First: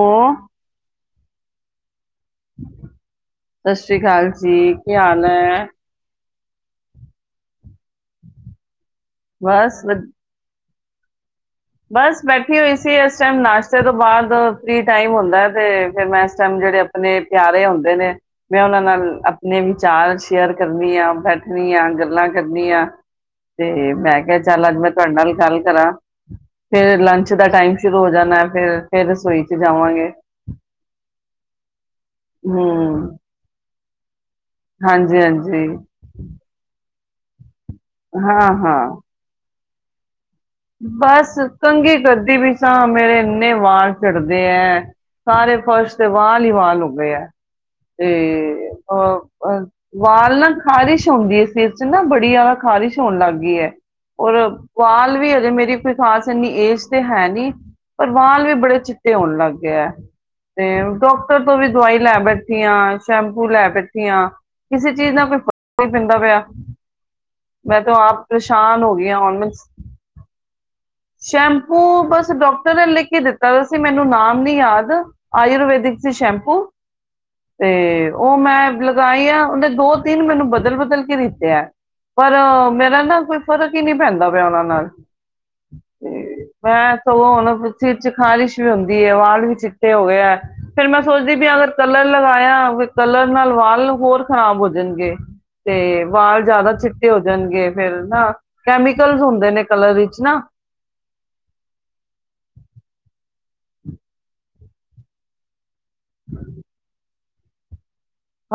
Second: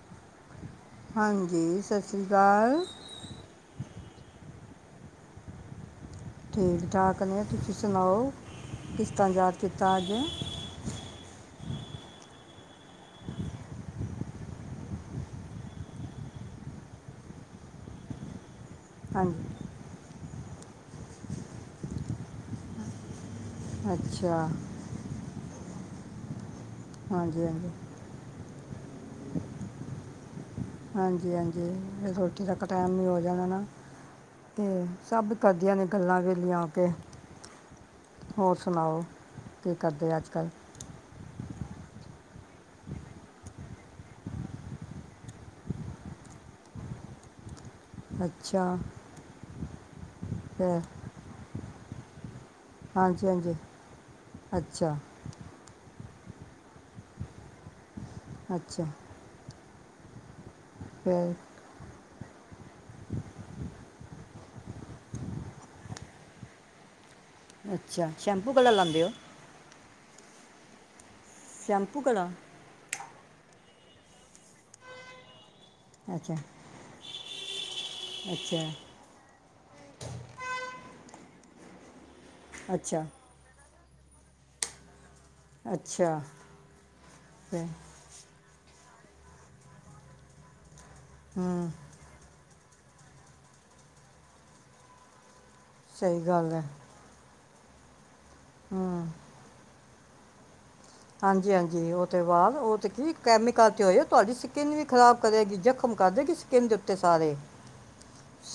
ਹ ਹਾਂਜੀ ਸਸ ਸੀ ਕਾਲ। ਸ਼੍ਰੀ ਕਾਲ ਜੀ, ਕੀ ਹਾਲ ਐ। ਠੀਕ ਠਾਕ ਨੇ, ਤੁਸੀਂ ਸੁਣਾਓ। ਕਿਸ ਤਾਂ ਯਾਦ ਬਸ ਕੀਤਾ ਵਧ- ਅੱਜ। ਬਸ ਬੈਠੀ ਹੋਈ ਸੀ, ਇਸ ਟਾਈਮ ਨਾਸ਼ਤੇ ਤੋਂ ਬਾਅਦ ਫਰੀ ਟਾਈਮ ਹੁੰਦਾ ਐ। ਤੇ ਫਿਰ ਮੈਂ ਇਸ ਟਾਈਮ ਜਿਹੜੇ, ਆਪਣੇ ਪਿਆਰੇ ਹੁੰਦੇ ਨੇ ਮੈਂ ਉਹਨਾਂ ਨਾਲ ਹਾਂਜੀ ਆਪਣੇ ਵਿਚਾਰ ਸ਼ ਸ਼ੇਅਰ ਕਰਨੀ ਆ, ਬੈਠਣੀ ਆ, ਗੱਲਾਂ ਕਰਨੀ ਆ। ਤੇ ਮੈਂ ਅੱਛਾ ਕਿਹਾ ਚੱਲ ਅੱਜ ਮੈਂ ਤੁਆਡੇ ਨਾਲ ਗੱਲ ਕਰਾਂ। ਫੇਰ ਲੰਚ ਹਾਂਜੀ ਦਾ ਹਾਂਜੀ ਟਾਈਮ ਸ਼ੁਰੂ ਹੋ ਜਾਣਾ ਐ, ਫੇਰ ਫੇਰ ਰਸੋਈ ਚ ਜਾਵਾਂਗੇ। ਹਾਂਜੀ ਹਾਂਜੀ। ਫੇ ਰੋਟੀ ਤੱਕ ਟਾਈਮ ਵੀ ਹਮ ਹੋ ਜਾਣਾ ਨਾ। ਤੇ ਹਾਂਜੀ ਸਭ ਹਾਂਜੀ ਕਰਦੀਆਂ ਨੇ ਗੱਲਾਂ ਵੇਲੀਆਂ ਹੋ ਕੇ। ਹਾਂ ਹੋਰ ਹਾਂ। ਸੁਣਾਓ ਕੀ ਕਰਦੇ ਅੱਜ ਕੱਲ? ਬਸ ਕੰਘੀ ਕਰਦੀ ਪਈ ਸਾਂ। ਮੇਰੇ ਇੰਨੇ ਵਾਲ ਝੜਦੇ ਐ। ਸਾਰੇ ਫ਼ਰਸ਼ ਤੇ ਵਾਲ ਈ ਵਾਲ ਹੋ ਗਏ ਐ। ਤੇ ਅੱਛਾ ਅ-ਅ ਵਾਲ ਨਾ ਫਿਰ ਖ਼ਾਰਿਸ਼ ਹੁੰਦੀ ਸੀ। ਜਿੰਨਾ ਬੜੀ ਆਕ ਖ਼ਾਰਿਸ਼ ਹੋਣ ਹਾਂਜੀ ਲੱਗ ਹਾਂਜੀ ਗੀ ਐ। ਔਰ ਅੱਛਾ ਵਾਲ ਵੀ ਅ ਮੇਰੀ ਕੋਈ ਖ਼ਾਸ ਇੰਨੀ ਏਜ ਤੇ ਹੈ ਨੀ। ਪਰ ਵਾਲ ਵੀ ਬੜੇ ਅੱਛਾ ਚਿੱਟੇ ਹੋਣ ਲੱਗ ਗਿਆ। ਤੇ ਫਿਰ ਡੋਕਟਰ ਤੋਂ ਵੀ ਦਵਾਈ ਲੈ ਬੈਠ ਠੀਆਂ, ਸ਼ੈਂਪੂ ਲੈ ਬੈਠੀ ਆਂ। ਕਿਸੇ ਚੀਜ਼ ਨਾ ਕੋਈ ਫਰਕ ਨੀ ਪੈਂਦਾ ਪਿਆ। ਮੈਂ ਤੋ ਅੱਛਾ ਆਪ ਸ਼ੈਂਪੂ ਕਲਾ ਪਰੇਸ਼ਾਨ ਹੋ ਲਾਉਂਦੇ ਗਈ ਆ। ਆਲਮੰਸ ਸ਼ੈਂਪੂ ਬਸ ਡੋਕਟਰ ਨੇ ਲ਼ਿਖ ਕੇ ਦਿੱਤ ਦਰਾ ਸੀ ਮੈਨੂੰ ਨਾਮ ਨੀ ਯਾਦ, ਆਯੁਰਵੇਦ ਸੀ ਅੱਛਾ ਸ਼ੈਂਪੂ ਤੇ ਉਹ ਅੱਛਾ ਮੈਂ ਲਗਾਈਂ ਆਂ ਉਨੇ ਦੋ ਤਿੰਨ ਮੈਨੂੰ ਬਦਲ ਬਦਲ ਕੇ ਦਿੱਤੇ ਐ। ਪਰ ਉਹ ਮੇਰਾ ਅੱਛਾ ਨਾ ਕੋਈ ਫਰਕ ਹੀ ਨਹੀਂ। ਪੈਂਦਾ ਪਿਆ ਉਹਨਾਂ ਨਾਲ। ਅੱਛਾ ਤੇ ਮੈਂ ਤੇ ਉਹਨਾਂ ਫਿਰ ਦੇ ਸਿਰ ਚ ਖ਼ਾਰਿਸ਼ ਵੀ ਹੁੰਦੀ। ਦੀ ਆ ਵਾਲ ਵੀ ਚਿੱਟੇ ਹੋ ਗਏ ਏ। ਫੇਿਰ ਮੈਂ ਸੋਚਦੀ ਬੀ ਹੂੰ ਅਗਰ ਕਲਰ ਲਗਾਇਆ। ਕੋਈ ਕਲਰ ਨਾਲ ਵਾਲ ਹੋਰ ਖ਼ਰਾਬ ਹੋ ਜਾਣਗੇ। ਤੇ ਸਹੀ ਵਾਲ ਗੱਲ ਹੈ ਜਿਆਦਾ ਚਿੱਟੇ ਹੋ। ਗਨਗੇ ਫਿਰ ਨਾ। ਹੂੰ ਕੈਮੀਕਲਸ ਹੁੰਦੇ ਨੇ ਕਲਰ ਵਿਚ। ਨਾ। ਹਾਂਜੀ- ਹਾਂਜੀ ਉਹ ਤੋਂ ਵਾਲ ੳਹ ਤੇ ਕੀ ਕੈਮੀ ਕਰਕੇ ਹੋਏ ਤੁਹਾਡੀ ਸਕਿੰਨ ਵੀ ਖਰਾਬ ਕਰੇਗੀ ਜ, ਖਮ ਕਰਦੇ ਗੀ ਸਕਿੰਨ ਦੇ ਉੱਤੇ ਸਾਰੇ।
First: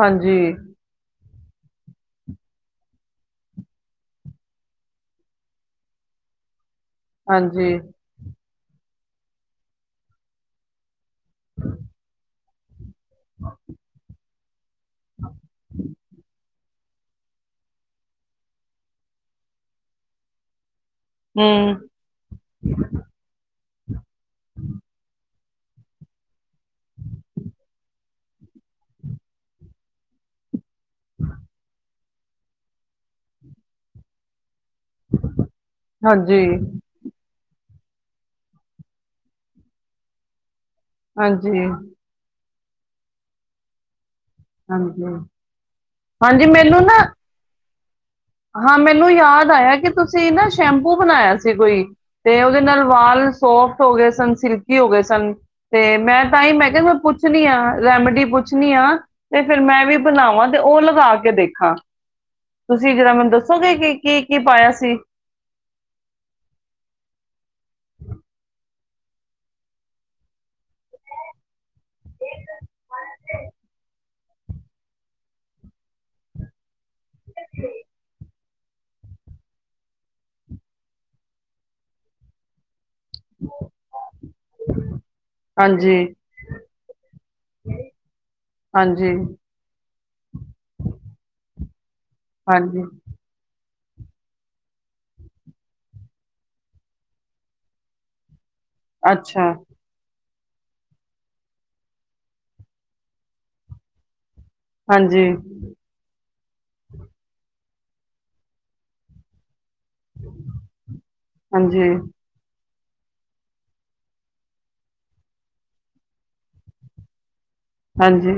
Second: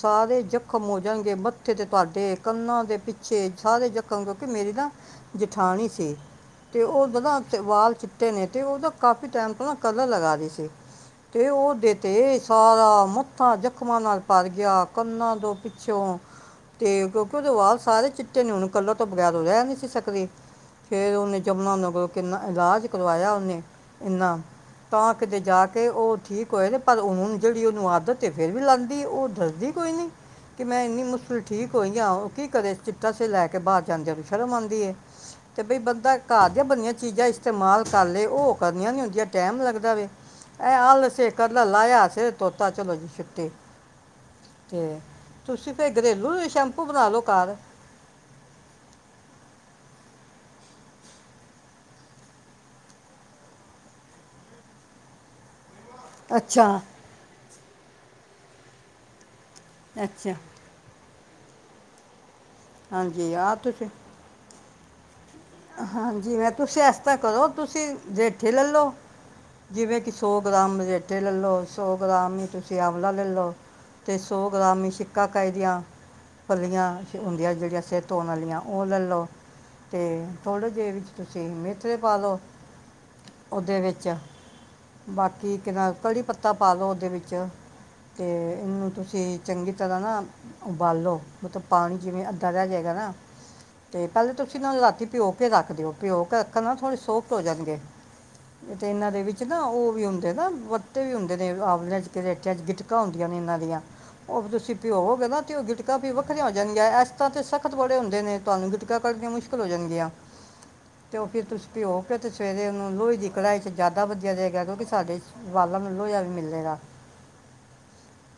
ਸਾਰੇ ਜਖ਼ਮ ਹੋ ਜਾਣਗੇ ਮ, ਉੱਥੇ ਤੇ ਤੁਹਾਡੇ ਕੰਨਾ ਦੇ ਪਿੱਛੇ ਸਾਰੇ ਜਖਮ ਕਿਉਂਕਿ ਮੇਰੀ ਨਾ ਜਠਾਣੀ ਸੀ ਤੇ ਉਹ ਹਾਂਜੀ ਵਾਲ ਚਿੱਟੇ ਨੇ ਤੇ ਉਹਦਾ ਕਾਫੀ ਟਾਈਮ ਤੋ ਨਾ ਕਲਰ ਲਗਾ ਰੀ ਸੀ ਅਤੇ ਉਹ ਦਿੱਤੇ [inaudible] ਸਰਮ [inaudible] ਮੱਥਾ ਜ਼ਖ਼ਮਾਂ ਨਾਲ ਭਰ ਗਿਆ ਕੰਨਾਂ ਤੋਂ ਪਿੱਛੋਂ ਤੇ ਕਿਉਂਕਿ ਉਹਦੇ ਵਾਲ ਸਾਰੇ ਚਿੱਟੇ ਨੇ ਤੇ ਕੱਲਰ ਤੋਂ ਬਗੈਰ ਉਹ ਰਹਿ ਨਹੀਂ ਸੀ ਸਕਦੀ ਫੇਰ ਉਹ ਨਿੱ ਹੂੰ, ਚਾ ਬਣਾਉਦਾ ਕੋਲ [inaudible] ਕਿੰਨਾ ਇਲਾਜ ਕਰਵਾਇਆ ਉ ਹ [inaudible] ਇਨਾਂ ਤਾਂ ਕਿਤੇ ਜਾ ਕੇ ਉਹ ਠੀਕ ਹੋਏ ਨੇ ਪਰ ਹੁਣ ਜਿਹੜੀ ਉਹਨੂੰ ਆਦਤ ਤੇ ਫੇਰ ਵੀ ਲਾਂਦੀ ਉਹ ਦੱਸਦੀ ਕੋਈ ਨੀ ਕਿ ਮੈਂ ਇੰਨੀ ਮੁਸ਼ਕਿਲ ਠੀਕ ਹੋਈ ਹਾਂ ਉਹ ਕੀ ਕਰੇ ਚਿੱਟਾ ਸਿਰ ਲੈ ਕੇ ਬਾਹਰ ਜਾਂਦਿਆਂ ਨੂੰ ਸ਼ਰਮ ਆਉਂਦੀ ਤੇ ਤੇ ਬਈ ਬੰਦਾ ਘਰ ਹਾਂਜੀ-ਹਾਂਜੀ-ਹਾਂਜੀ, ਦੀਆਂ ਬਣੀਆਂ ਇਸਤੇਮਾਲ ਕਰ ਲੇ ਉਹ ਕਰਨੀਆਂ ਨਹੀਂ ਹੁ ਦਿਆਂ ਟਾਈਮ ਲੱਗਦਾ ਵੇ ਐ ਆਲ ਸ ਹਾਂਜੀ ਕਲਾ ਲਾਇਆ ਸ ਤੋ [inaudible] ਤਾ ਚਲੋ ਜੀ ਛਿੱਤੇ ਤੇ ਹਾਂਜੀ ਤੁਸੀਂ ਫੇਿਰ ਘਰੇਲੂ ਹਾਂਜੀ ਮੈਨੂੰ ਸ਼ੈਂਪੂ ਨਾ ਬਣਾ ਲੋ ਘਰ ਹਾਂ ਮੈਨੂੰ ਯਾਦ ਆਇਆ ਕਿ ਤੁਸੀਂ ਨਾ ਸ਼ੈਂਪੂ ਬਣਾਇਆ ਸੀ, ਕੋਈ ਤੇ ਉਹਦੇ ਨਾਲ ਵਾਲ ਸੋਫਟ ਹੋ ਗਏ ਸਨ, ਸਿਲਕੀ ਹੋ ਗਏ ਸਨ। ਤੇ ਮੈਂ ਤਾਂਹੀ ਅੱਛਾ ਮੈਂ ਕਿਹਾ ਮੈਂ ਪੁੱਛਣੀ ਆ ਰੈਮਡੀ ਪੁੱਛ ਚੁਨੀਆਂ, ਤੇ ਫੇਿਰ ਮੈਂ ਵੀ ਅੱਛਾ ਬਣਾਵਾਂ ਤੇ ਉਹ ਲਗਾ ਕੇ ਕੇ ਦੇਖਾ, ਤੁਸੀ ਜਰਾ ਮੈਨੂੰ ਹਾਂਜੀ ਆ ਦੱਸੋਗੇ, ਤੁਸੀਂ ਕਿ ਕੀ-ਕੀ ਪਾਇਆ ਸੀ। ਤੇੇ, ਹਾਂਜੀ ਮੈਂ ਤੁਸੀਂ ਇਸ ਤਰ੍ਹਾਂ ਕਰੋ, ਤੁਸੀਂ ਰੇਠੇ ਲੈ ਲਓ ਜਿਵੇਂ ਕਿ ਸੌ ਗ੍ਰਾਮ ਰੇਠੇ ਲੈ ਲਓ, ਸੌ ਗ੍ਰਾਮ ਹੀ ਤੁਸੀਂ ਆਂਵਲਾ ਲੈਲੋ ਲਓ, ਅਤੇ ਸੌ ਗ੍ਰਾਮ ਹੀ ਸਿੱਕਾ ਕਏ ਦੀਆਂ ਫਲੀਆਂ ਹੁੰਦੀਆਂ ਜਿਹੜੀਆਂ ਸਿਰ ਧੋਣ ਵਾਲੀਆਂ ਉਹ ਲੈ ਲਓ, ਤੇ ਥੋੜ੍ਹੇ ਜਿਹੇ ਵਿੱਚ ਤੁਸੀਂ ਮੇਥਰੇ ਪਾ ਲਓ। ਉਹਦੇ ਵਿੱਚ ਬਾਕੀ ਕਿਹਦਾ ਕੜੀ ਪੱਤਾ ਪਾਦੋ ਔਦੇ ਵਿੱਚ, ਤੇ ਇਹਨੂੰ ਤੁਸੀਂ ਹਾਂਜੀ-ਹਾਂਜੀ-ਹਾਂਜੀ, ਚੰਗੀ ਜਦੋ ਨਾ ਉਬਾਲੋ ਮਤਲਬ ਪਾਣੀ ਜਿਵੇਂ, ਅੱਧਾ ਰਹਿ ਜਾਏਗਾ ਨਾ ਤੇ ਪਹਿਲੇ ਤੁਸੀਂ ਨਾਲ ਲਾਤੀ ਪਿਓ। ਰੱਖ ਦਿਓ, ਪਿਓ ਕੇ ਰੱਖਣ ਨਾ ਥੋੜੀ ਸੋਫਟ ਹੋ ਜਾਦੀ ਐ। ਤੇ ਇਹਨਾਂ ਦੇ ਵਿੱਚ ਅੱਛਾ ਨਾ ਉਹ ਵੀ ਹੁੰ ਨਾ ਵੱਟੇ ਵੀ ਹੁੰਦੇ ਨੇ, ਆਵਲਿਆਂ ਚ ਕਿ ਰੇਟਿਆਂ ਚ ਗਿਟਕਾਂ ਹੁੰਦੀਆਂ ਨੇ ਇਹਨਾਂ ਦੀਆਂ ਉਹ ਤੁਸੀਂ ਪਿਓ ਔਬੋਗੇ ਨਾ ਤੇ ਗਿਟਕਾ ਪੀਓ ਵਰੀਆਂ ਹੋ ਜਾਂਣਗੀਆਂ, ਇਸ ਤਰ੍ਹਾਂ ਤੇ ਸਖ਼ਤ ਬੜੇ ਹੁੰਦੇ ਨੇ ਤੁਹਾਨੂੰ ਗਿਟਕਾ ਕੱਢੀਆਂ ਮੁਸ਼ਕਿਲ ਹੋ ਜਾਣਗੀਆਂ। ਤੇ, ਉਹ ਫਿਰ ਤੁਸੀ ਭੀਓ ਕੇ ਹਾਂਜੀ-ਹਾਂਜੀ-ਹਾਂਜੀ-ਹਾਂਜੀ, ਤੇ ਸਵੇਰੇ ਉਹਨੂੰ ਲੋਏ ਦੀ ਕੜਾਈ ਚ ਜ਼ਿਆਦਾ ਵਧੀਆ ਰਹੇਗਾ, ਕਿਉਂਕਿ ਸਾਡੇ ਵਾਲਾਂ ਨੂੰ ਲੋਏ ਵੀ ਮਿਲਲੇਗਾ।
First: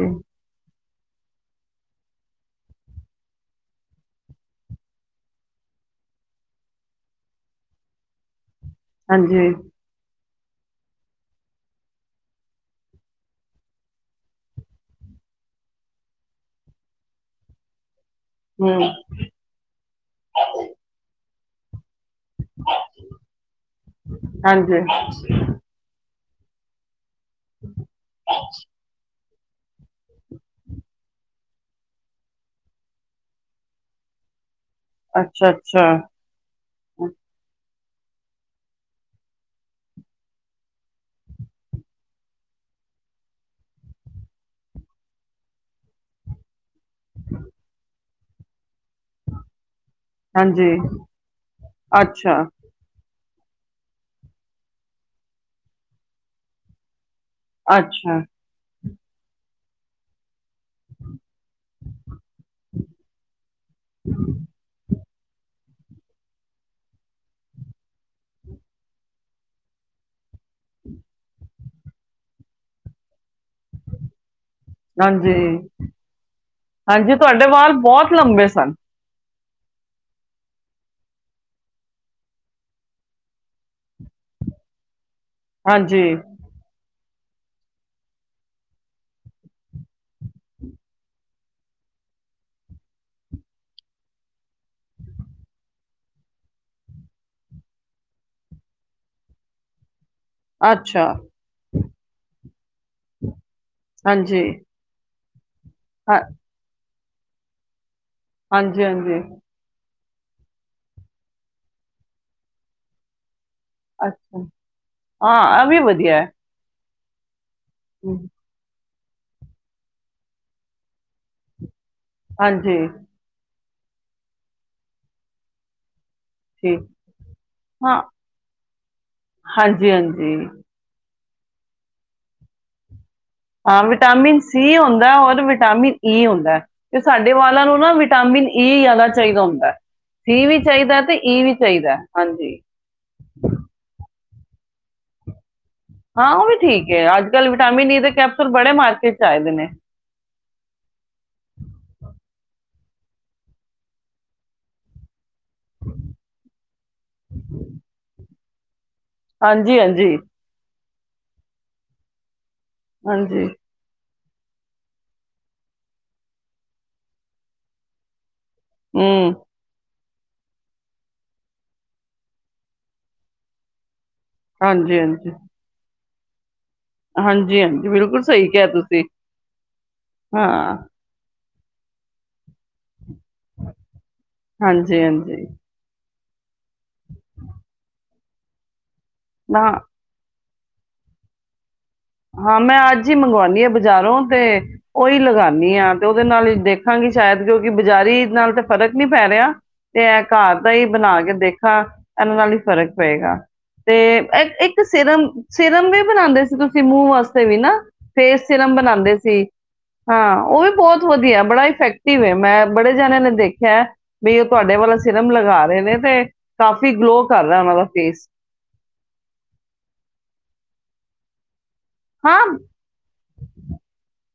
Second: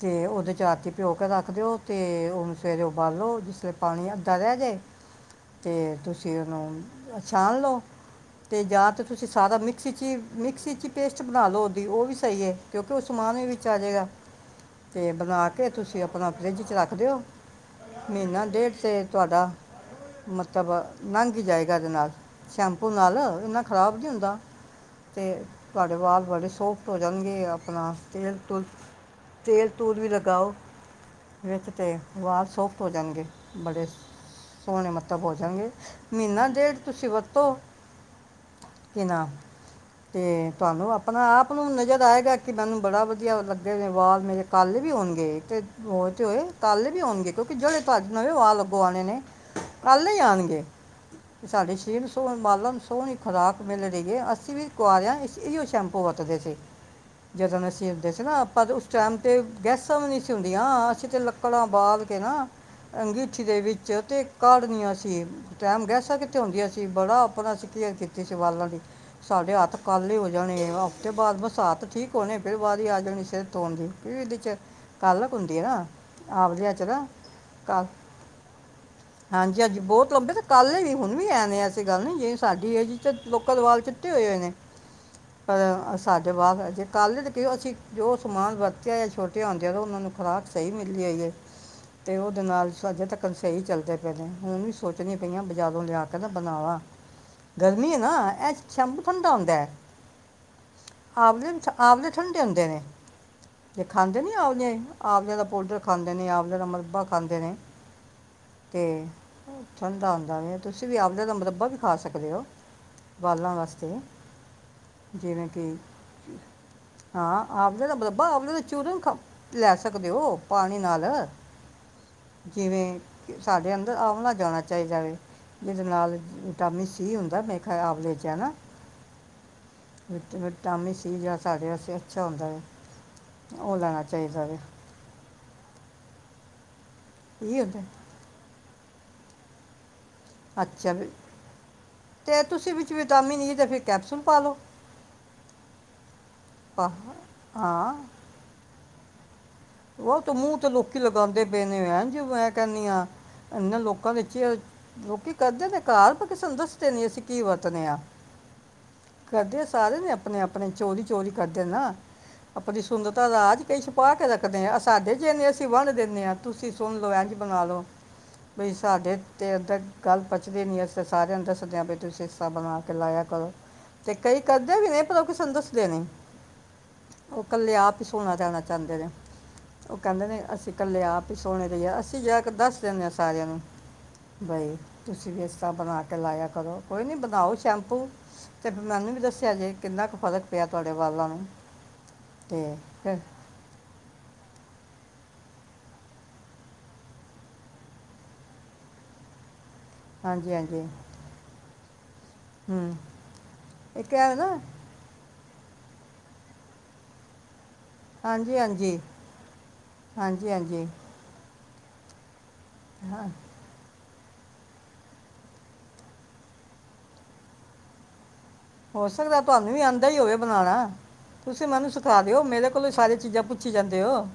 ਤੇ ਉਹਦੇ ਚ ਰਾਤੀ ਪਿਉ ਕੇ ਰੱਖ ਦਿਓ, ਤੇ ਉਹਨੂੰ ਸਵੇਰੇ ਉਬਾਲੋ ਜਿਸ ਵੇਲੇ ਪਾਣੀ ਅੱਧਾ ਰਹਿ ਜੇ ਅਤੇ ਤੁਸੀਂ ਉਹਨੂੰ ਛਾਣ ਲਓ। ਤੇ ਜਾਂ ਤਾਂ ਤੁਸੀਂ ਸਾਰਾ ਮਿਕਸੀ 'ਚ ਹੀ ਮਿਕਸੀ 'ਚ ਪੇਸਟ ਬਣਾ ਲਓ, ਉਹਦੀ ਉਹ ਵੀ ਸਹੀ ਹੈ ਕਿਉਂਕਿ ਉਹ ਸਮਾਨ ਵੀ ਵਿੱਚ ਆਜੇਗਾ ਅਤੇ ਬਣਾ ਕੇ ਤੁਸੀਂ ਆਪਣਾ ਫਰਿੱਜ 'ਚ ਰੱਖ ਦਿਓ। ਮਹੀਨਾ ਡੇਢ ਹੂੰ, ਤੇ ਤੁਹਾਡਾ ਮਤਲਬ ਲੰ ਜਾਏਗਾ। [unintelligible] ਦੇ ਨਾਲ ਸ਼ੈਂਪੂ ਨਾਲ, ਇਨਾ ਖ਼ਰਾਬ ਨੀ ਹੁੰਦਾ ਹਾਂਜੀ, ਤੇ ਤੁਹਾਡੇ ਵਾਲ ਬੜੇ ਸੋਫ ਰੰਗੇ ਆਪਣਾ ਸਟੇਲ ਟੁਲ [unintelligible] ਤੇਲ ਤੂਲ ਵੀ ਲਗਾਓ, ਵਿੱਚ ਤੇ ਸੋਫਟ ਹੋ ਜਾਣਗੇ ਬੜੇ ਸੋਹਣੇ ਮਤਲਬ ਹੋ ਜਾਣਗੇ ਅੱਛਾ-ਅੱਛਾ। ਮਹੀਨਾ ਤੇਲ ਤੁਸੀਂ ਵਰਤੋ। ਕਿ ਨਾ, ਤੇ ਤੁਹਾਨੂੰ ਆਪਣਾ- ਆਪ ਨੂੰ ਨਜ਼ਰ ਆਏਗਾ ਕਿ ਮੈਨੂੰ ਬੜਾ ਵਧੀਆ ਲੱਗੇ ਨੇ ਵਾਲ ਮੇਰੇ ਕਾਲੇ ਵੀ ਹੋਣਗੇ ਤੇ ਹੋ ਤੇ ਹੋਏ ਕਾਲੇ ਵੀ ਹੋਣਗੇ ਕਿਉਂਕਿ ਜਿਹੜੇ ਤੁ ਨਵੇਂ ਵਾਲ ਅੱਗੋਂ ਆਉਣੇ ਨੇ। ਕਾਲੇ ਹੀ ਆਣਗੇ। ਹਾਂਜੀ, ਸਾਡੇ ਛੇਨ ਸੌ ਅੱਛਾ, ਮ [unintelligible] ਖੁਰਾਕ ਮਿਲ ਰਹੀਏ, ਅਸੀਂ ਵੀ ਕੁਰਿਆਓ ਏਓ ਸ਼ੈਂਪੂ ਵਰਤਦੇ ਸੀ। ਜਦੋਂ ਅਸੀ ਉੁੰਦੇ ਅੱਛਾ, ਸੀ ਨਾ ਆਪਾਂ ਟਾਈਮ ਤੇ ਗੈਸਾਂ ਵੀ ਨਹੀਂ ਸੀ ਹੁੰਦੀਆਂ, ਅਸੀਂ ਤਾਂ ਲੱਕੜਾਂ ਬਾਲ ਕੇ ਨਾ, ਅੰਗੀਠੀ ਦੇ ਵਿੱਚ ਤੇ ਕੜਦੀਆਂ ਸੀ ਟਾਈਮ ਗੈਸ ਤਾਂ ਕਿੱਥੇ ਹੁੰਦੀਆਂ ਸੀ ਬੜਾ ਆਪਣਾ ਸੀਂ ਕੇਅਰ ਕੀਤੀ ਸੀ ਵਾਲਾਂ ਦੀ ਸਾਡੇ ਹੱਥ ਕੱਲ ਹੀ ਹੋ ਜਾਣੇ ਹਫ਼ਤੇ ਬਾਅਦ ਬਸਾਤ ਠੀਕ ਹੋਣੀ, ਫਿਰ ਬਾਹਦ ਹੀ ਆ ਜਾਣੀ ਸਿਰ ਧੋਣ ਦੀ ਫ ਇਹਦੇ ਚ ਕਾਲਕ ਹੁੰਦੀ ਹੈ ਨਾ ਹਾਂਜੀ- ਆਵਲਿਆਂ ਚ ਨਾ ਹਾਂਜੀ, ਤੁਹਾਡੇ ਵਾਲ ਕਾਲ ਬਹੁਤ ਲੰਬੇ ਸਨ। ਹਾਂਜੀ- ਹਾਂਜੀ ਬਹੁਤ ਲੰਬੇ ਤਾਂ ਕਾਲੇ ਵੀ ਹੁਣ ਵੀ ਐ ਨੇ ਐਸੀ, ਗੱਲ ਨੀ ਜੇ ਸਾਡੀ ਏਜ ਜੀ ਲੋਕਾ ਵਾਲ ਚਿੱਟੇ ਹੋਏ ਹੋਏ ਨੇ ਪਰ ਹਾਂਜੀ, ਸਾਡੇ ਵਾਲ ਅਜੇ ਕਾਲੇ ਦੇ ਕਿ ਅਸੀਂ ਜੋ ਸਮਾਨ ਵਰਤਿਆ ਜਾਂ ਛੋਟੇ ਹੁੰਦੇ ਆ ਤਾਂ ਉਹਨਾਂ ਨੂੰ ਖੁਰਾਕ ਸਹੀ ਮਿਲਦੀ ਹੈਈ ਹੈ, ਤੇ ਉਹਦੇ ਨਾਲ ਅਜੇ ਤੱਕ ਸਹੀ ਚੱਲਦੇ ਪਏਦੇ, ਹੁਣ ਵੀ ਸੋਚਣੀਆਂ ਪਈਆਂ ਜਦੋਂ ਲਿਆ ਕੇ ਨਾ ਬਣਾਵਾਂ, ਗਰਮੀ ਹੈ ਨਾ ਇਹ ਸ਼ੈਂਪੂ ਠੰਡਾ ਹੁੰਦਾ। ਅੱਛਾ, ਆਵਲੇ ਆਵਲੇ ਠੰਡੇ [unintelligible] ਜੇ ਖਾਂਦੇ ਨੀ ਹਾਂਜੀ। ਆਪਦੇ, ਆਪ ਜਿਆਂ ਦਾ ਪੋਡਰ ਖਾਂਦੇ ਹਾਂ, ਨੇ, ਆਮਲੇ ਦਾ ਮਰਬਾ ਪਾਂਦੇ ਨੇ। ਹਾਂਜੀ- ਹਾਂਜੀ। ਪੰੰਦਾਮ ਤੁਸੀਂ ਵੀ ਆਵਲੇ ਦਾ ਮਰਬਾ ਵੀ ਖਾ ਸਕਦੇ ਹੋ, ਬਾਲਾਂ ਵਾਸਤੇ ਅੱਛਾ। ਹਾਂ ਜਿਵੇਂ ਆ ਕਿ ਵੀ ਵਧੀਆ ਹੈ। ਹਾਂ। ਆਵਲੇ ਦਾ ਮਰਬਾ, ਆਵਲੇ ਦਾ ਚੂਰਨ। ਲੈ ਸਕਦੇ ਹੋ, ਪਾਣੀ ਨਾਲ ਹਾਂਜੀ, ਜਿਵੇਂ ਸਾਡੇ ਅੰਦਰ ਆਵਲਾ ਜਾਣਾ ਚਾਹੀਦਾਵੇ ਜਿਦੇ ਨਾਲ ਠੀਕ, ਵਿਟਾਮਿਨ ਸੀ ਹੁੰਦਾ ਮੇਖਾ ਹਾਂ, ਆਮਲੇ 'ਚ ਹੈ ਨਾ ਹਾਂਜੀ-ਹਾਂਜੀ। ਵਿਟਾਮਿਨ ਸੀ ਜਸ ਸਾਡੇ ਵਾਸਤੇ ਅੱਛਾ ਹੁੰਦਾ ਹੈ ਉਹ ਹਾਂ ਲੈਣਾ ਵਿਟਾਮਿਨ ਚਾਹੀਦਾ ਹੈ ਸੀ ਹੁੰਦਾ ਔਰ ਵਿਟਾਮਿਨ ਈ ਹੁੰਦਾ। ਤੇ ਸਾਡੇ ਇਹ ਵਾਲਾਂ ਨੂੰ ਹੁੰਦਾ ਹੈ। ਨਾ ਵਿਟਾਮਿਨ ਕੀ, ਜਾਦਾ ਚਾਈਦਾ ਹੁੰਦਾ? ਸੀ ਵੀ ਚਾਹੀਦਾ ਤੇ ਈ ਵੀ ਚਾਹੀਦਾ, ਹਾਂਜੀ। ਖਾਲੋ ਹਾਂ ਉਹ ਵੀ ਠੀਕ ਹੈ ਅੱਜ-ਕੱਲ ਵਿਟਾਮਿਨ ਈ ਦੇ ਕੈਪਸੂਲ ਬੜੇ ਮਾਰਕੀਟ ਚਾਹੀਦੇ ਨੇ ਉਹ ਤੇ ਮੂੰਹ ਤੇ ਲੋਕੀ ਲਗਾਉਂਦੇ ਪਏ ਨੇ ਐਂਜ ਵੈ ਕਹਿੰਦੀ ਆ, ਇਹਨਾਂ ਲੋਕਾਂ ਵਿਚ ਲੋਕੀ ਕਰਦੇ ਤੇ ਘਾਰ ਪਰ ਕਿਸ ਨੂੰ ਦੱਸਦੇ ਨੀ ਅਸੀਂ ਕੀ ਵਰਤਦੇ ਹਾਂ ਕਰਦੇ ਸਾਰੇ ਨੇ ਹਾਂਜੀ-ਹਾਂਜੀ। ਆਪਣੇ ਆਪਣੇ ਚੋਰੀ ਚੋਰੀ ਕਰਦੇ ਨਾ ਆਪਣੀ ਸੁੰਦਰਤਾ ਦਾ ਹਾਂਜੀ, ਰਾਜ ਕਈ ਛੁਪਾ ਕੇ ਰੱਖ ਦੇ ਹੈ ਸਾਡੇ ਜੇ ਨਹੀ, ਅਸੀਂ ਵੰਡ ਦਿੰਦੇ ਹਾਂ ਤੁਸੀਂ ਸੁਣ ਲੋ ਇੰਝ ਬਣਾਲਓ ਬਈ ਸਾਡੇ ਹੂੰ, [unintelligible] ਗੱਲ ਪਚਦੀ ਨੀ ਅਸੀਂ ਸਾਰਿਆਂ ਨੂੰ ਦੱਸਦੇਆ ਵੀ ਤੁਸੀਂ ਇਸ ਤਰਾਂ ਬਣਾ ਕੇ ਲਾਇਆ ਕਰੋ। ਤੇ ਕਈ ਕਰਦੇ ਵੀ ਨੇ ਪਰ ਉਹ ਕਿਸ ਨੂੰ ਦੱਸਦੇ ਨੀ ਹਾਂਜੀ ਹਾਂਜੀ ਬਿਲਕੁਲ ਸਹੀ ਰਹਿਣਾ ਕਿਹਾ ਚਾਹੁੰਦੇ ਤੁਸੀਂ। ਨੇ ਉਹ ਕਹਿੰਦੇ ਨੇ ਅਸੀਂ ਹਾਂ, ਇਕੱਲੇ ਆਪ ਸੁਣ ਮੇਰੇ ਯਾਰ, ਅਸੀਂ ਜਾਕੇ ਦੱਸ ਦੇਨੇਆ। ਸਾਰਿਆਂ ਨੂੰ, ਬਈ ਤੁਸੀਂ ਵੀ ਹਾਂਜੀ-ਹਾਂਜੀ, ਇਸ ਤਰ੍ਹਾਂ ਬਣਾ ਕੇ ਲਾਇਆ ਕਰੋ, ਕੋਈ ਨੀ ਬਣਾਓ ਸ਼ੈਂਪੂ ਤੇ ਮੈਨੂੰ ਵੀ ਦੱਸਿਆ ਨਾ ਜੇ, ਕਿੰਨਾ ਕੁ ਫ਼ਰਕ ਪਿਆ ਤੁਹਾਡੇ ਵਾਲਾਂ ਨੂੰ ਹਾਂ, ਤੇ ਮੈਂ ਅੱਜ ਹੀ ਫਿਰ ਮੰਗਵਾਉਦੀ ਆ ਬਜ਼ਾਰੋਂ ਤੇ ਉਹੀ ਲਗਾਨੀ ਹਾਂ ਤੇ ਉਹਦੇ ਨਾਲ ਦੇਖਾਂਗੀ ਸ਼ਾਇਦ ਕਿਉਂਕਿ ਬਾਜ਼ਾਰੀ ਨਾਲ ਤੇ ਫ਼ਰਕ ਨਹੀਂ ਪੈ ਰਿਹਾ। ਤੇ ਇਹ ਹਾਂਜੀ ਘਾਰ ਦਾ ਹਾਂਜੀ ਹੀ ਬਣਾ ਕੇ ਦੇਖਾ ਇਹਨਾਂ ਨਾਲ ਹੀ ਫ਼ਰਕ ਹੂੰ ਪਏਗਾ, ਇੱਕ ਤੇ ਹੈ ਨਾ ਇੱਕ ਸਿਰਮ ਸਿਰਮ ਵੀ ਬਣਾਉਂਦੇ ਸੀ ਤੂੰ ਕਿ ਮੂੰਹ ਵਾਸਤੇ ਵੀ ਨਾ। ਫੇਸ ਹਾਂਜੀ ਸਿਰਮ ਹਾਂਜੀ ਬਣਾਉਂਦੇ ਸੀ, ਹਾਂ ਹਾਂਜੀ ਉਹ ਵੀ ਹਾਂਜੀ ਬਹੁਤ ਵਧੀਆ ਬੜਾ ਇਫੈਕਟਿਵ ਹੈ, ਮੈਂ ਬੜੇ ਜਾਣਿਆਂ ਹਾਂ ਨੇ ਦੇਖਿਆ। ਬਈ ਉਹ ਤੁਹਾਡੇ ਵਾਲਾ ਸਿਰਮ ਲਗਾ ਰਹੇ ਨੇ, ਤੇ ਕਾਫੀ ਗਲੋ ਕਰ ਰਿਹਾ ਉਹਨਾਂ ਦਾ ਫੇਸ। ਹੋ ਸਕਦਾ ਤੁਹਾਨੂੰ ਵੀ ਆਉਂਦਾ ਹੀ ਹੋਵੇ, ਬਣਾਉਣਾ ਤੁਂ ਤੁਸੀਂ ਮੈਨੂੰ ਸਿਖਾ ਹਾਂ ਦਿਓ, ਮੇਰੇ ਕੋਲੋਂ ਸਾਰੀਆਂ ਚੀਜ਼ਾਂ ਪੁੱਛੀ ਜਾਂਦੇ ਹੋ।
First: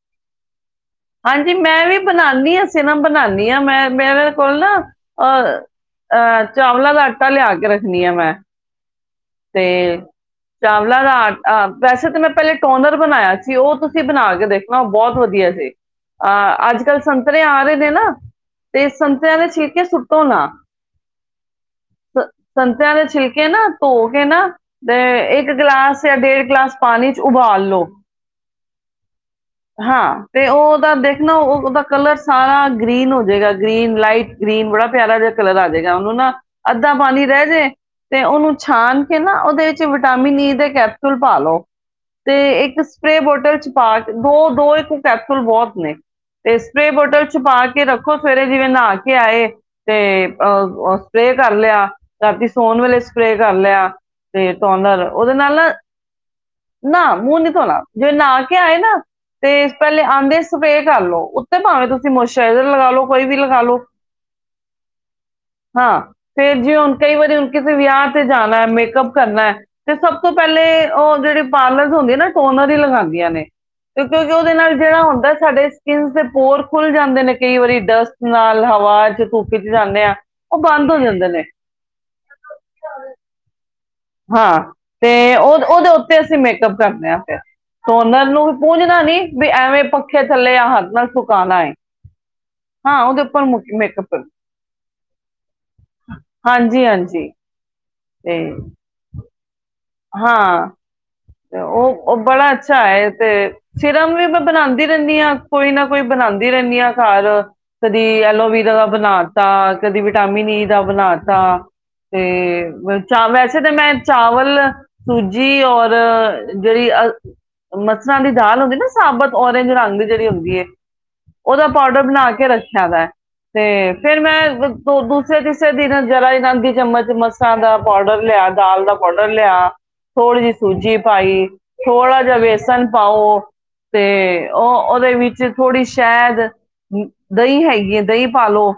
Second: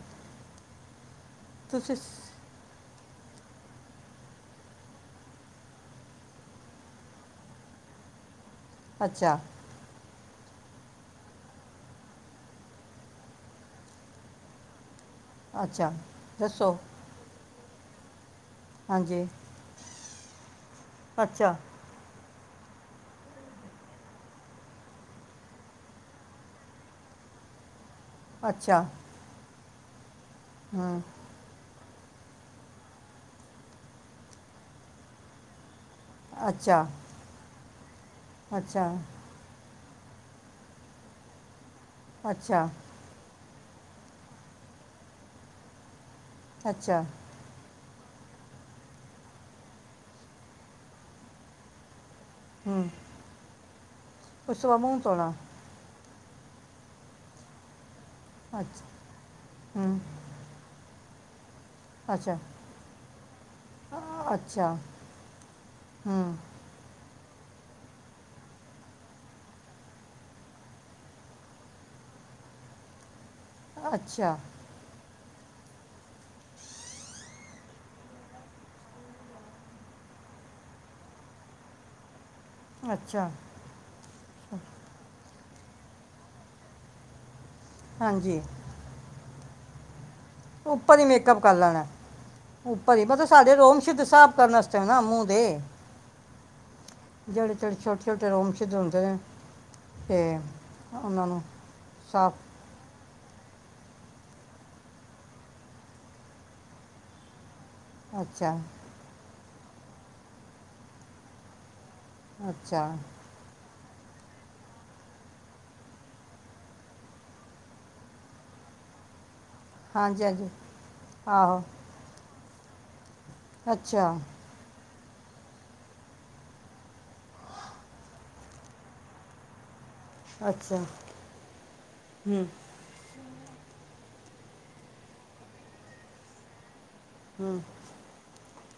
ਹਾਂਜੀ ਮੈਂ ਤੁਸੀਂ ਵੀ ਸ- ਬਣਾਉਂਦੀ ਹਾਂ ਸ ਨਾ ਬਣਾਉਦੀ ਮੈਂ ਮੇਰੇ ਕੋਲ ਨਾ ਅਹ ਅਹ ਚਾਵਲਾਂ ਦਾ ਆਟਾ ਲਿਆ ਕੇ ਰੱਖਣੀ ਆ ਮੈਂ ਅੱਛਾ ਤੇ ਚਾਵਲਾਂ ਦਾ ਆ ਆ ਵੈਸੇ ਤਾਂ ਮੈਂ ਪਹਿਲੇ ਟੋਨਰ ਬਣਾਇਆ ਸੀ ਉਹ ਤੁਸੀਂ ਬਣਾ ਕੇ ਦੇਖਣਾ ਬਹੁਤ ਵਧੀਆ ਸੀ ਅੱਛਾ ਅਹ ਦੱਸੋ ਅੱਜ ਕੱਲ੍ਹ ਸੰਤਰੇ ਆ ਰਹੇ ਨੇ ਨਾ ਤੇ ਹਾਂਜੀ ਸੰਤਿਆਂ ਦੇ ਛਿੜਕੇ ਸੁੱਟੋ ਨਾ ਅੱਛਾ ਸੰਤਿਆਂ ਦੇ ਛਿਲਕੇ ਨਾ ਧੋ ਕੇ ਨਾ ਤੇ ਇੱਕ ਗਿਲਾਸ ਜਾਂ ਡੇਢ ਗਲਾਸ ਪਾਣੀ ਚ ਉਬਾਲ ਲੋ ਅੱਛਾ ਹਾਂ ਤੇ ਉਹ ਉਹਦਾ ਹੂੰ ਦੇਖਣਾ ਉਹਦਾ ਕਲਰ ਸਾਰਾ ਗ੍ਰੀਨ ਹੋ ਜਾਏਗਾ ਗ੍ਰੀਨ ਲਾਈਟ ਗ੍ਰੀਨ ਬੜਾ ਪਿਆਰਾ ਜ ਕਲਰ ਆ ਜਾਏਗਾ ਉਹਨ ਨਾ ਅੱਛਾ ਅੱਧਾ ਪਾਣੀ ਰਹਿ ਜੇ ਤੇ ਉਹਨੂੰ ਅੱਛਾ ਛਾਣ ਕੇ ਨਾ ਉਹਦੇ ਵਿੱਚ ਵਿਟਾਮਿਨ ਈ ਦੇ ਕੈਪਸੂਲ ਪਾ ਲਓ ਤੇ ਅੱਛਾ ਇੱਕ ਸਪਰੇ ਬੋਟਲ ਚ ਪਾ ਦੋ ਦੋ ਇੱਕ ਕੈਥਲ ਬਹੁਤ ਨੇ ਤੇ ਸਪਰੇਅ ਅੱਛਾ ਬੋਤਲ ਚ ਪਾ ਕੇ ਰੱਖੋ ਦੇਖੋ ਸਵੇਰੇ ਜਿਵੇਂ ਨਹਾ ਕੇ ਆਏ ਤੇ ਅਹ ਸਪਰੇਅ ਕਰ ਲਿਆ ਰਾਤੀਂ ਸੋੱਣ ਹੂੰ ਵੇਲੇ ਸਪਰੇਅ ਕਰ ਲਿਆ ਤੇ ਧੋਣ ਨਾਲ ਉਹਦੇ ਨਾਲ ਨਾ ਨਾ ਮੂੰਹ ਨਹੀਂ ਧੋਣਾ ਜੇ ਨਹਾ ਕੇ ਆਏ ਨਾ ਤੇ ਪਹਿਲੇ ਆਉਂਦੇ ਸਵੇਰ ਕਰ ਲਓ ਫੇਰ ਭਾਵੇਂ ਤੁਸੀਂ ਮੋਸਚਰਾਈਜ਼ਰ ਲਗਾ ਲਓ ਕੋਈ ਵੀ ਲਗਾ ਲਓ ਹਾਂ ਫੇਰ ਜੇ ਹੁਣ ਕਈ ਵਾਰੀ ਹੁਣ ਕਿਸੇ ਵਿਆਹ ਤੇ ਜਾਣਾ ਮੇਕਅਪ ਕਰਨਾ ਤੇ ਸਭ ਤੋਂ ਪਹਿਲੇ ਉਹ ਜਿਹੜੀ ਪਾਰਲਰਜ ਹੁੰਦੀਆਂ ਨਾ ਟੋਨਰ ਹੀ ਲਗਾਉਂਦੀਆਂ ਨੇ ਤੇ ਕਿਉਂਕਿ ਜੋ ਉਹਦੇ ਨਾਲ ਜਿਹੜਾ ਹੁੰਦਾ ਸਾਡੇ ਸਕਿਨ ਦੇ ਪੋਰ ਖੁੱਲ ਜਾਂਦੇ ਨੇ ਕਈ ਵਾਰੀ ਡਸਟ ਨਾਲ ਹਵਾ ਚ ਧੂਪ ਚ ਜਾਂਦੇ ਆ ਉਹ ਬੰਦ ਹੋ ਜਾਂਦੇ ਨੇ ਅੱਛਾ ਹਾਂ ਤੇ ਉਹ ਉਹਦੇ ਉੱਤੇ ਅਸੀਂ ਮੇਕਅਪ ਕਰਦੇ ਹਾਂ ਫਿਰ ਟੋਨਰ ਨੂੰ ਪੂੰਜਣਾ ਨੀ ਵੀ ਐਵੇਂ ਪ ਉੱਪਰ ਹੀ ਮੇਕਅਪ ਕਰ ਲੈਣੈ ਉੱਪਰ ਹਾਂ ਹੀ ਉਹਦੇ ਮਤਲਬ ਸਾਡੇ ਰੋਮ ਛਿਦ੍ ਮੇਕਅਪ ਸਾਫ਼ ਕਰਨ ਵਾਸਤੇ ਏ ਨਾ ਮੂੰਹ ਦੇ ਹਾਂਜੀ ਹਾਂਜੀ ਜਿਹੜੇ ਜਿਹੜੇ ਛੋਟੇ ਛੋਟੇ ਤੇ ਰੋਮ ਛਿਦ੍ ਹੁੰਦੇ ਨੇ ਫੇਰ ਉਹਨਾਂ ਨੂੰ ਤੇ ਉਹ ਉਹ ਸਾਫ਼ ਬੜਾ ਅੱਛਾ ਹੈ ਤੇ ਸਿਰਮ ਵੀ ਮੈਂ ਬਣਾਂਦੀ ਰਹਿੰਦੀ ਹਾਂ ਕੋਈ ਨਾ ਕੋਈ ਬਣਾਂਦੀ ਰਹਿੰਦੀ ਹਾਂ ਘਰ ਕਦੀ ਅੱਛਾ ਐਲੋਵੀਰਾ ਦਾ ਬਣਾ ਤਾਂ ਕਦੀ ਵਿਟਾਮਿਨ ਈ ਦਾ ਬਣਾ ਤਾ ਅੱਛਾ ਤੇ ਚਾ ਵੈਸੇ ਤੇ ਮੈਂ ਚਾਵਲ, ਸੂਜੀ ਔਰ ਜਿਹੜੀ ਅ ਮਸਰਾਂ ਦੀ ਦਾਲ ਹੁੰਦੀ ਨਾ ਸਾਬਤ ਓਰੇਂਜ ਰੰਗ ਦੀ ਹਾਂਜੀ ਜਿਹੜੀ ਹਾਂਜੀ ਹੁੰਦੀ ਏ ਆਹੋ ਉਹਦਾ ਪਾਊਡਰ ਬਣਾ ਕੇ ਰੱਖ [unintelligible] ਤੇ ਅੱਛਾ ਫਿਰ ਮੈਂ ਦੂਸਰੇ ਤੀਸਰੇ ਦਿਨ ਜਰਾ ਇਹਨਾਂ ਦੀ ਅੱਧੀ ਚਮਚ ਮਸਾਂ ਦਾ ਪਾਊਡਰ ਲਿਆ ਦਾਲ ਦਾ ਪਾਊਡਰ ਲਿਆ [unintelligible] ਅੱਛਾ ਸੂਜੀ ਪਾਈ ਥੋੜਾ ਜਿਹਾ ਹੂੰ ਵੇਸਣ ਪਾਓ ਤੇ ਉਹ ਉਹਦੇ ਵਿੱਚ ਥੋੜ੍ਹੀ ਸ਼ਹਿਦ ਹੂੰ ਦਹੀਂ ਹੈਗੀ ਏ ਦਹੀਂ ਪਾਲੋ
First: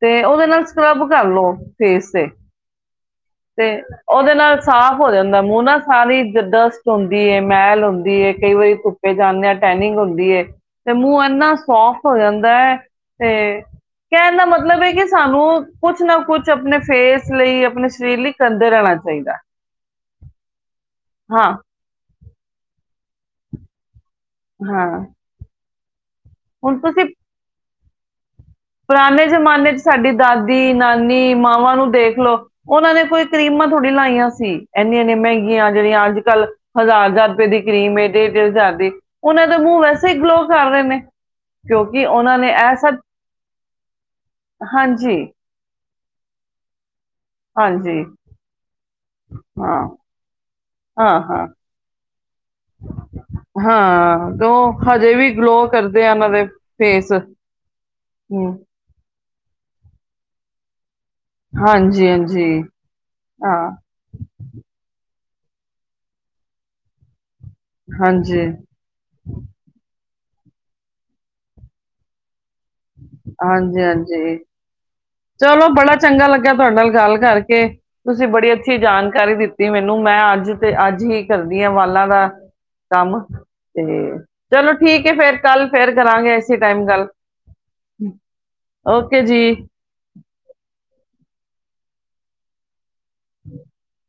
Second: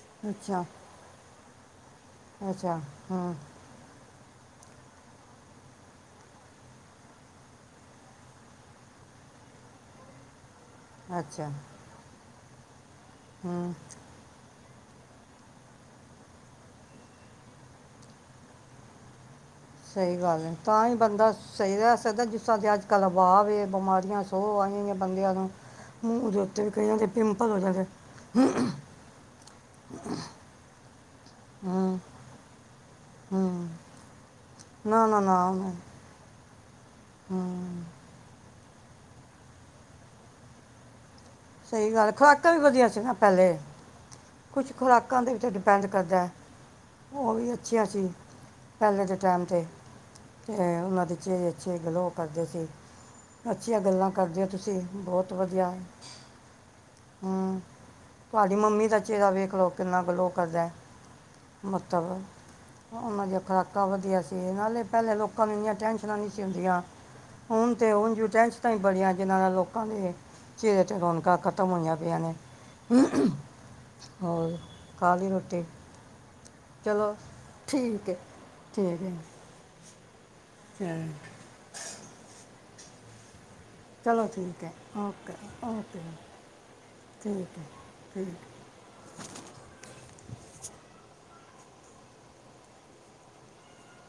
ਤੇ ਉਹਦੇ ਨਾਲ ਅੱਛਾ ਸਕਰੱਬ ਕਰ ਲੋ ਫੇਸ ਤੇ ਅੱਛਾ ਹੂੰ ਤੇ ਉਹਦੇ ਨਾਲ ਸਾਫ਼ ਹੋ ਜਾਂਦਾ ਮੂੰਹ ਨਾ ਸਾਰੀ ਡਸਟ ਹੁੰਦੀ ਏ ਮੈਲ ਹੁੰਦੀ ਏ ਕਈ ਵਾਰੀ ਧੁੱਪੇ ਜਾਂਦੇ ਆ ਟੈਨਿੰਗ ਹੁੰਦੀ ਏ ਤੇ ਮੂੰਹ ਅੱਛਾ ਇੰਨਾ ਸੋਫਟ ਹੋ ਜਾਂਦਾ ਦੈ ਤੇ ਹੂੰ ਕਹਿਣ ਦਾ ਮਤਲਬ ਏ ਕਿ ਸਾਨੂੰ ਕੁਛ ਨਾ ਕੁਛ ਆਪਣੇ ਫੇਸ ਲਈ ਆਪਣੇ ਸਰੀਰ ਲਈ ਕਰਦੇ ਰਹਿਣਾ ਚਾਹੀਦੈ ਸਹੀ ਗੱਲ ਏ ਤਾਂ ਹੀ ਬੰਦਾ ਸਹੀ ਰਹਿ ਸਕਦਾ ਜਿਸਾਂ ਦੇ ਅੱਜ ਕੱਲ ਵਾਹ ਵੇ ਬਿਮਾਰੀਆਂ ਸੋ ਹਾਂ [unintelligible] ਬੰਦਿਆਂ ਨੂੰ ਮੂੰਹ ਦੇ ਉੱਤੇ ਵੀ ਹੁਣ ਕਈਆਂ ਤੁਸੀਂ ਦੇ ਪਿੰਪਲ ਹੋ ਜਾਂਦੇ ਹਮਮ। ਪੁਰਾਣੇ ਜਮਾਨੇ 'ਚ ਸਾਡੀ ਦਾਦੀ ਨਾਲ ਨੀ ਮਾਵਾਂ ਨੂੰ ਹੂੰ ਦੇਖਲਓ, ਉਹਨਾਂ ਨੇ ਕੋਈ ਕਰੀਮਾਂ ਹੂੰ ਥੋੜ੍ਹੀ ਲਾਈਆਂ ਸੀ, ਐਨੀ ਨਾ ਐਨੀ ਨਾ ਨਾ ਮਹਿੰਗੀਆਂ ਉਹਨੇ- ਜਿਹੜੀਆਂ ਅੱਜ ਕੱਲ੍ਹ ਹਜ਼ਾਰ ਹਜ਼ਾਰ ਰੁਪਏ ਦੀ ਹੂੰ ਕਰੀਮ ਏ, ਡੇਢ ਡੇਢ ਹਜ਼ਾਰ ਵੇ। ਉਹਨਾਂ ਦੇ ਮੂੰਹ ਵੈਸੇ ਈ ਗਲੋ ਕਰ ਰਹੇ ਨੇ ਸਈ ਕਿਉਂਕਿ ਗੱਲ, ਉਹਨਾਂ ਨੇ ਖੁਰਾਕਾਂ ਵੀ ਇਹ ਵਧੀਆ ਸਭ ਸੀ ਨਾ ਪਹਿਲੇ। ਕੁਛ ਹਾਂਜੀ ਖੁਰਾਕਾਂ ਦੇ ਵਿੱਚ ਡਿਪੈਂਡ ਕਰਦੈ, ਉਹ ਵੀ ਅੱਛੀਆਂ ਹਾਂਜੀ ਸੀ ਪਹਿਲੇ ਦੇ ਟਾਈਮ 'ਤੇ ਹਾਂ ਤੇ ਉਹਨਾਂ ਦੇ ਹਾਂ ਹਾਂ ਚੇ ਅੱਛੇ ਗਲੋ ਕਰਦੇ ਸੀ। ਅੱਛੀਆਂ ਗੱਲਾਂ ਹਾਂ ਕਰਦੇ ਤੇ ਓ ਤੁਸੀਂ, ਉਹ ਹਜੇ ਵੀ ਬਹੁਤ ਗਲੋ ਵਧੀਆ। ਕਰਦੇ ਆ ਉਹਨਾਂ ਦੇ ਫੇਸ ਹਮਮ। ਤੁਹਾਡੀ ਹਮ, ਮੰਮੀ ਦਾ ਦਾ ਵੇਖ ਲਓ ਕਿੰਨਾ ਗਲੋ ਕਰਦੈ। ਮਤਬ, ਹਾਂਜੀ ਹਾਂਜੀ ਉਹਨਾਂ ਦੀਆਂ ਹਾਂ ਖੁਰਾਕਾਂ ਵਧੀਆ ਸੀ, ਨਾਲੇ ਪਹਿਲੇ ਲੋਕ ਕਾਂ ਨੂੰ ਇਨੀਆਂ ਟੈਂਨਸ਼ਨਾਂ ਨਹੀਂ ਸੀ ਹੁੰਦੀਆਂ ਹੁਣ ਤੇ ਉਂਜ, ਹਾਂਜੀ ਟੈਂਨਸਨਾਂ ਹੀ ਬੜੀਆਂ, ਜਿਹਨ੍ਹਾਂ ਨਾਲ ਲੋਕਾਂ ਦੇ ਚਿਹਰੇ 'ਚ ਰੌਣਕਾਂ ਖਤਮ ਹੋਈਆਂ ਪਈਆਂ ਨੇ। ਹਾਂਜੀ, ਹਾਂ ਹੋਰ? ਖਾ ਲਈ ਰੋਟੀ ਚਲੋ ਬੜਾ ਚੰਗਾ ਲੱਗਿਆ ਤੁਹਾਡੇ ਨਾਲ ਚਲੋ ਗੱਲ ਕਰਕੇ, ਠੀਕ ਹੈ ਤੁਸੀਂ ਬੜੀ ਅੱਛੀ ਠੀਕ ਹੈ ਜਾਣਕਾਰੀ ਦਿੱਤੀ ਮੈ ਨੂੰ ਮੈਂ ਅੱ ਜ ਤੇ ਅੱਜ ਹੀ ਚਲੋ- ਕਰਦੀ ਆਂ ਵਾਲਾਂ ਦਾ ਕੰਮ ਤੇ ਚਲੋ ਹੈ ਠੀਕ ਏ ਓਕੇ ਫੇਰ ਕੱਲ ਫੇਰ ਓਕੇ ਕਰਾਂਗੇ ਇਸੇ ਟਾਈਮ ਗੱਲ। ਠੀਕ ਹੈ ਠੀਕ ਓਕੇ ਜੀ। [unintelligible] [unintelligible]